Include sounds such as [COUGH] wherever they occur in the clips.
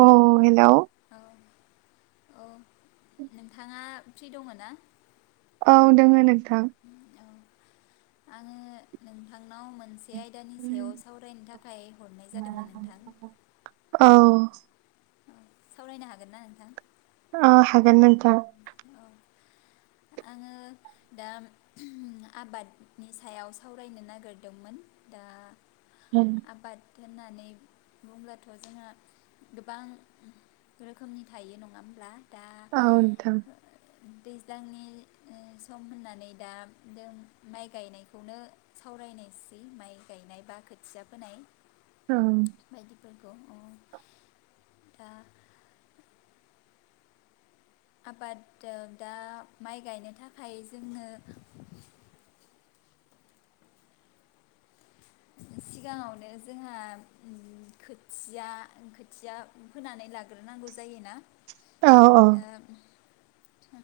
अ hello औ औ नोंथाङा फ्रि दङ ना? औ दङो नो थां औ आङो नोंथांनाव मोनसे बे आयदानि सायाव सावरायनो थाखाय हरनाय जादोंमोन नोंथां [INAUDIBLE] सावरायनो हागोन ना नोंथां? अ हागोन नोंथां, औ आङो दा आबादनि सायाव सावरायनो नागिरदोंमोन। ओ आबाद होननानै बुंब्लाथ' जोंहा गोबां रोखोमनि थायो नङा होमब्ला दा, औ थां दैज्लांनि ओ सम होननानै दा जों माइ गायनायखौनो सावरायनायसै माइ गायनाय बा खोथिया फोनाय औ अ, दा आबादा दा माइ गायनो थाखाय जोंनो सिगाङावनो जोंहा उम खोथिया खोथिया फोनानै लाग्रोनांगौ जायोना? औ दा थ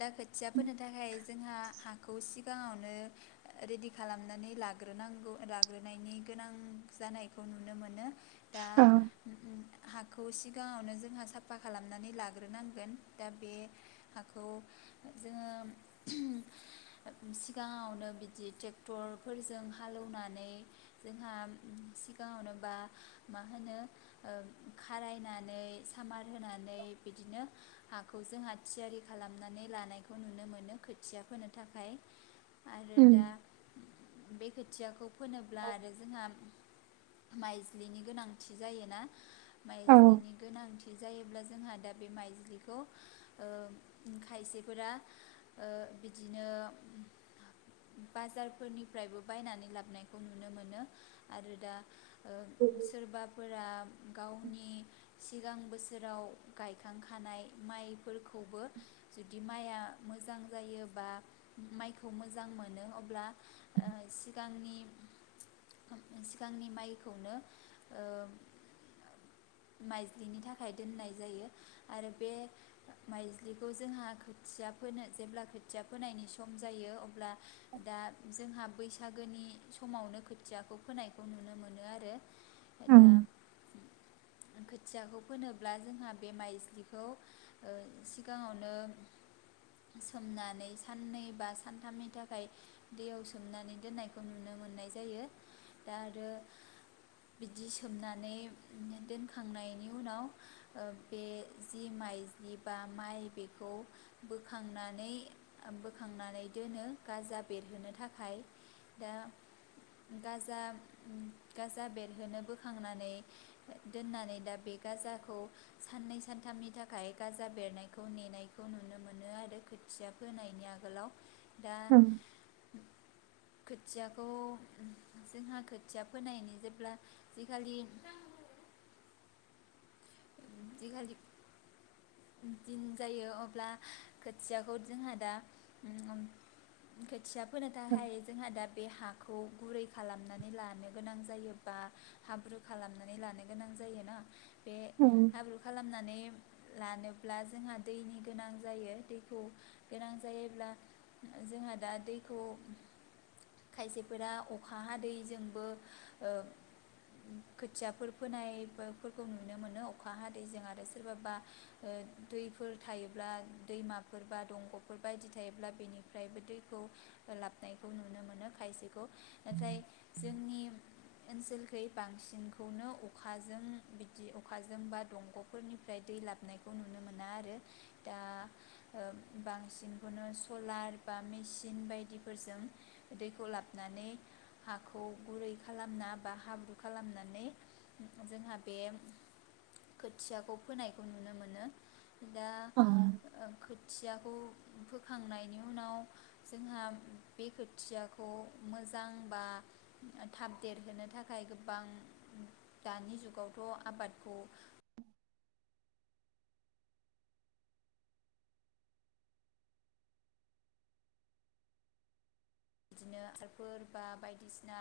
दा खोथिया फोनो थाखाय जोंहा हा खौ सिगाङावनो रेडि खालामनानै लाग्रोनांगौ लाग्रोनायनि गोनां जानायखौ नुनो मोनो, दा, औ हाखौ सिगाङावनो जोंहा साफा खालामनानै लाग्रोनांगोन दा बे हाखौ जोङो सिगाङावनो बिदि ट्रेक्टरफोरजों हालौनानै नानै जोंहा सिगाङावनो बा मा होनो ओ खारायनानै सामार होनानै बिदिनो हाखौ जोंहा थियारि खालामनानै लानायखौ नुनो मोनो खोथिया फोनो थाखाय। आरो उम दा बे खोथियाखौ फोनोब्ला आरो जोंहा माइज्लिनि गोनांथि जायोना। औ माइज्लिनि गोनांथि जायोब्ला जों जोंहा दा बे माइज्लिखौ ओ खायसेफोरा ओ बिदिनो बाजारफोरनिफ्रायबो बायनानै लाबनाय खौ नुनो मोनो आरो दा ओ सोरबाफोरा गावनि सिगां बोसोराव गायखांखानाय माइफोरखौबो जुदि माइआ मोजां जायो बा माइखौ मोजां मोनो अब्ला ओ सिगांनि सिगांनि माइखौनो ओ माइज्लिनि थाखाय दोननाय जायो आरो बे माइज्लिखौ जोंहा खोथिया फोनो जेब्ला खोथिया फोनायनि सम जायो अब्ला दा जोंहा बैसा गोनि समावनो खोथियाखौ फोनायखौ नुनो मोनो आरो। उम दा खोथियाखौ फोनोब्ला जोंहा बे माइज्लिखौ ओ सिगाङावनो सोमनानै साननै बा सानथामनि थाखाय दैयाव सोमनानै दोननायखौ नुनो मोननाय जायो दा आरो बिदि सोमनानै दोनखांनायनि उनाव ओ बे जि माइज्लि बा माइ बेखौ बोखांनानै ओ बोखांनानै दोनो गाजा बेरहोनो थाखाय दा गाजा-गाजा बेरहोनो बोखांनानै दोननानै दा बे गाजाखौ साननै सानथामनि थाखाय गाजा बेरनायखौ नेनायखौ नुनो मोनो आरो खोथिया फोनायनि आगोलाव। दा उम खोथियाखौ जोंहा खोथिया फोनायनि जेब्ला जिखालि दिन जायो अब्ला खोथियाखौ जोंहा दा उम खोथिया फोनो थाखाय जोंहा दा बे हा खौ गुरै खालामनानै लानो गोनां जायो बा हाब्रु खालामनानै लानो गोनां जायोना बे उम हाब्रु खालामनानै लानोब्ला जोंहा दैनि गोनां जायो दैखौ गोनां जायोब्ला जोंहा दा दैखौ खायसेफोरा अखा हादैजोंबो ओ खोथियाफोर फोनायफोरखौ नुनो मोनो अखा हादैैजों आरो सोरबाबा ओ दैफोर थायोब्ला दैमाफोर बा दंगफोर बायदि थायोब्ला बेनिफ्रायबो दैखौ लाबनायखौ नुनो मोनो खायसे खौ नाथाय जोंनि ओनसोलखै बांसिनखौनो अखाजों बिदि अखा जों बा दंगफोरनिफ्राय दै लाबनायखौ नुनो मोना आरो दा ओ बांसिनखौनो सलार बा मेसिन बायदिफोरजों दैखौ लाबानै हाखौ गुरै खालामना बा हाब्रु खालामनानै जोंहा बे खोथियाखौ फोनायखौ नुनो मोनो। दा औ ओ खोथियाखौ फोखांनायनि उनाव जोंहा बे खोथियाखौ मोजां बा थाब देरहोनो थाखाय गोबां दानि जुगावथ आबादखौ बिदिनो हासारफोर बा बायदिसिना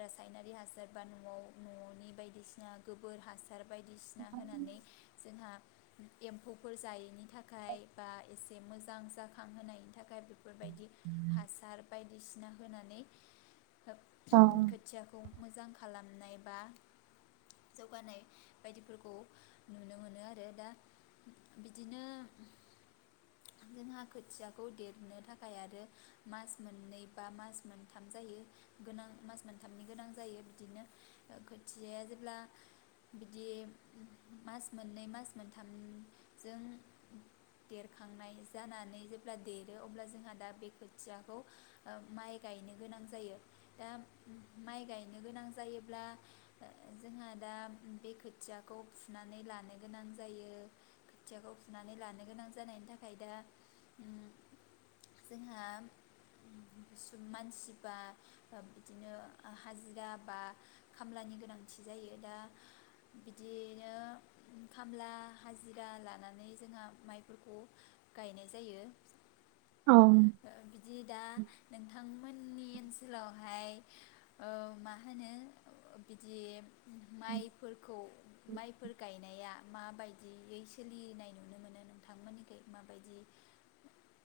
रासायनारि हासार बा नआव ननि बायदिसिना गोबोर हासार हासार बायदिसिना होनानै जोंहा एम्फौफोर जायिनि थाखाय बा एसे मोज दां जाखांहोनायनि थाखाय बेफोरबायदि हासार बायदिसिना होनानै। ओ औ खोथियाखौ मोजां खालाम नाय बा जौगानाय बायदिफोरखौ नुनो मोनो आरो दा बिदिनो जोंहा खोथियाखौ देरनो थाखाय आरो मास मोननै बा मास मोनथाम जायो गोनां मास मोनथामनि गोनां जायो बिदिनो खोथियाया जेब्ला बिदि मास मोननै मास मोनथामजों देरखांनाय जानानै जेब्ला देरो अब्ला जोंहा दा बे खोथिया खौ ओ माइ गायनो गोनां जायो दा माइ गायनो गोनां जायोब्ला जोंहा दा बे खोथियाखौ फुनानै लानो गोनां जायो खोथियाखौ फुनानै लानो गोनां जानायनि थाखाय दा ओम जोंहा। मानसिबा ओ बिदिनो हाजिरा बा खामलानि गोनांथि जायो दा बिदिनो खामला हाजिरा लानानै जोंहा माइफोरखौ गायनाय जायो। औ बिदि दा नोंथां मोननि ओनसोलावहाय ओ मा होनो बिदि माइफोरखौ माइफोर गायनाया। माबायदियै सोलिनाय नुनो मोनो नोंथांमोननिखै माबायदि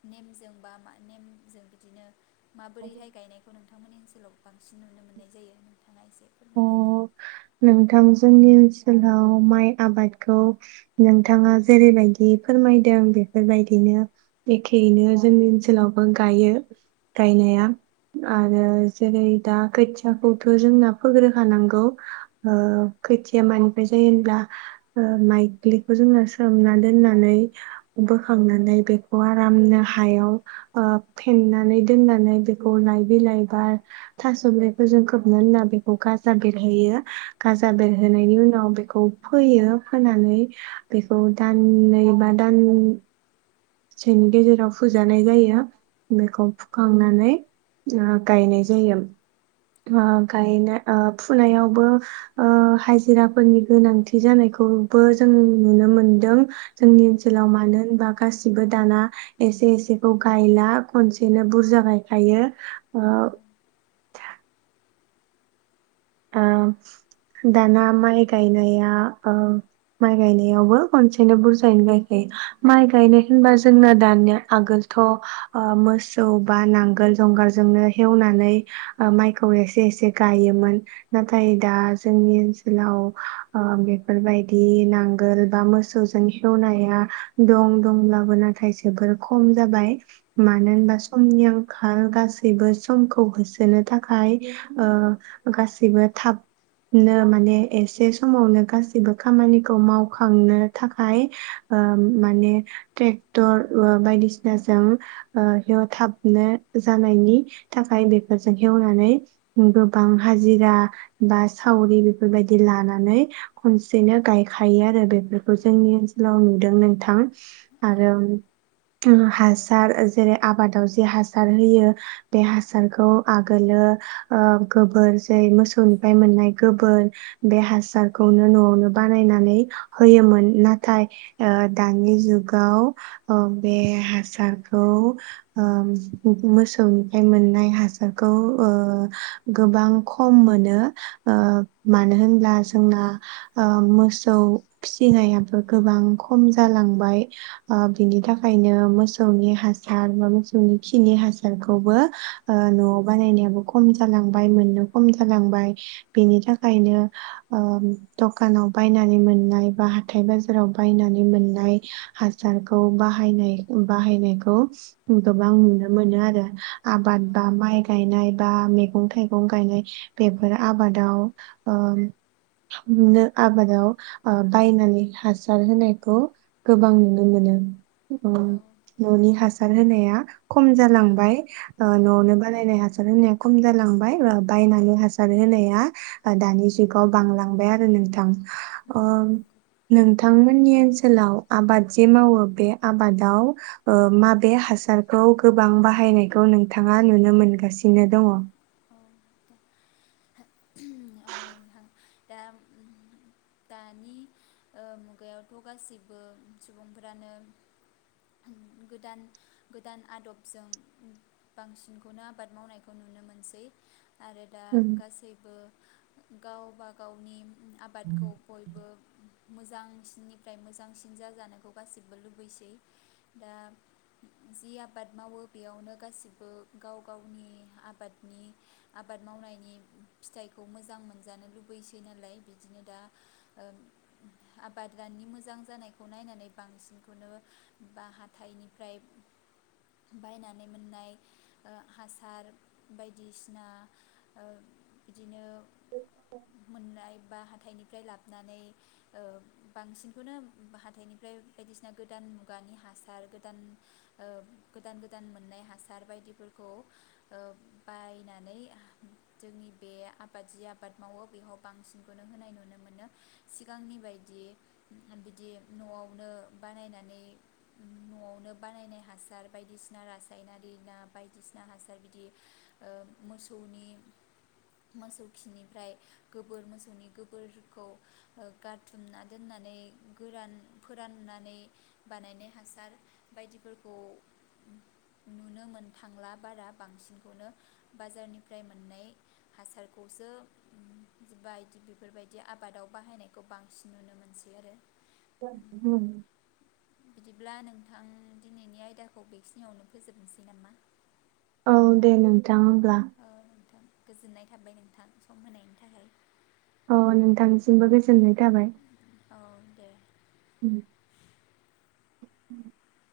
नेमजों बा मा नेम? जों बिदिनो माबोरैहाय गायनायखौ नों बिथांमोननि ओनसोलाव बांसिन नुनो मोननाय जायो। थानाय एसे फोरमायना होदो। अ नोंथां जोंनि ओनसोलाव माइ आबादखौ नोंथाङा जेरैबायदि फोरमायदों बेफोरबायदिनो एखेयैनो जोंनि ओनसोलावबो गायो गायनाया आरो जेरै दा खोथियाखौथ' जोंना फोग्रोखानांगौ ओ खोथिया मानिफ्राय जायो होनब्ला ओ माइग्लिखौ जोंङो सोमना दोननानै बोखांनानै बेखौ आरामनो हायाव ओ फेननानै दोननानै बेखौ लाय बिलाइ बा थास'बिलायफोरजों खोबना दोनना बेख खौ गाजा बेरहोयो गाजा बेरहोनायनि उनाव बेखौ फोयो फोनानै बेखौ दाननै बा दान सेनि गेजेराव फुजानाय जायो बेखौ फुखांनानै ओ गायनाय जायो औ ओ गायना ओ फुनायावबो ओ हाजिराफोरनि गोनांथि जानायखौबो जों नुनो मोनदों जोंनि ओनसोलाव मानो होनबा गासि बो दाना एसे एसेखौ गायला खनसेनो बुरजा गायखायो ओ औ औ दाना माइ गायनाया ओं माइ गायनायावबो खनसेनो बुरजायैनो गायखायो माइ गायनाय होनबा जोंना दानिया आगोलथ'ओ मोसौ बा नांगोल जंगालजोंनो हेवनानै ओ माइखौ एसे एसे गायोमोन। नाथाय दा जोंनि ओनसोलाव ओ बेफोरबायदि नांगोल बा मोसौजों हेवनाया दं दंब्लाबो नाथाय जोबोर खम जाबाय। मानो होनबा समनि आं खाल गासैबो समखौ होसोनो थाखाय ओ गासैबो थाबनो माने एसे समावनो गासैबो खामानिखौ मावखांनो थाखाय ओ माने टेक्टर ओ बायदिसिनाजों ओ थाबनो जानायनि थाखाय बेफोरजों हेवनानै गोबां हाजिरा बा सावरि बेफोरबायदि लानानै खनसेनो गायखायो आरो बेफोरखौ जोंनि ओनसोलाव नुदों नोंथां। औ आरोम उम हासार ओ जेरै आबादाव जे हासार होयो बे हासारखौ आगोलो ओ गोबोर जाय मोसौनिफाय मोननाय गोबोर बे हासारखौनो न'आवनो बानायनानै होयोमोन नाथाय ओ दानि जुगाव ओ बे हासारखौ ओ मोसौनिफाय मोननाय हासारखौ ओ गोबां खम मोनो ओ मानो होनब्ला जोंना ओ मोसौ फिसिनायाबो गोबां खम जालांबाय ओ बिनि थाखायनो मोसौनि हासार बा मोसौनि खिनि हासारखौबो ओ न'आव बानायनायाबो खम जालांबाय मोननो खम जालांबाय बेनि थाखायनो ओम दखानाव बायनानै मोननाय बा हाथाइ बाजाराव बायनानै मोननाय हासारखौ बाहायनाय बाहायनायखौ गोबां नुनो मोनो आरो आबाद औ बा माइ गायनाय बा मैगं थाइगं गायनाय बेफोर आबादाव ओ नुनो आबादाव ओ बायनानै हासार होनायखौ गोबां नुनो मोनो। औ ओम न'नि हास हार होनाया। खम जालांबाय औ न'आवनो बानायनाय हासार होनाया खम जालांबाय बायनानै हासार होनाया दानि जुगाव बांलांबाय आरो नोंथां। औ ओं नोंथां। नोंथांमोननि ओनसोलाव आबाद जे मावो बे आबादाव ओ माबे हासारखौ गोबां बाहायनायखौ नोंथाङा नुनो मोनगासिनो दङ? [INAUDIBLE] नोंथां दा दानि मुगायावथ' गासैबो सुबुंफोरानो गोदान गोदान आदबजों बांसिनखौनो आबाद मावनायखौ नुनो मोनसै। आरो दा उम, गासै ओ गावबा गावनि आबादखौ बयबो मोजांसिननिफ्राय मोजांसिन जाजानायखौ गासैबो लुबैसै दा जि आबाद मावो बेयावनो गासिबो गाव गावनि आबादनि आबाद मावनायनि फिथाइखौ मोजां मोनजानो लुबैसै नालाय बिदिनो दा ओ आबादनि मोजां जानायखौ नायनानै बांसिनखौनो बा हाथाइनिफ्राय बायनानै मोननाय ओ हासार बायदिसिना ओ बिदिनो मोननाय बा हाथाइनि फ्राय लाबोनानै ओ बांसिनखौनो हाथाइनिफ्राय बायदिसिना गोदान मुगानि हासार गोदान ओ गोदान गोदान मोननाय हासार बायदिफोरखौ ओ बायनानै जोंनि बे आबाद जि आबाद मावो बेयाव बांसिनखौनो होनाय नुनो मोनो सिगांनि बायदि बिदि न'आवनो बानायनानै न'आवनो बानायनाय हासार बायदिसिना रासायनारि ना बायदिसिना हासार बिदि ओ मोसौनि मोसौ खिनिफ्राय गोबोर मोसौनि गोबोरखौ गारथुमना दोननानै गोरान फोराननानै बानायनाय हासार बायदिफोरखौ नुनो मोन थांला बारा बांसिनखौनो बाजारनिफ्राय मोननाय हासारखौसो बायदि बेफोरबायदि आबादाव बाहायनायखौ बांसिन नुनो मोनसै आरो। [INAUDIBLE] बिदिब्ला नोंथां दिनैनि आयदाखौ बेखिनियावनो फोजोबनोसै नामा? औ दे नों थाङोब्ला औ नोंथां गोजोननाय थाबाय नोंथां सम होनायनि थाखाय। अ नोंथांसिमबो गोज [UNINTELLIGIBLE] थाबाय औ दे उम [INAUDIBLE]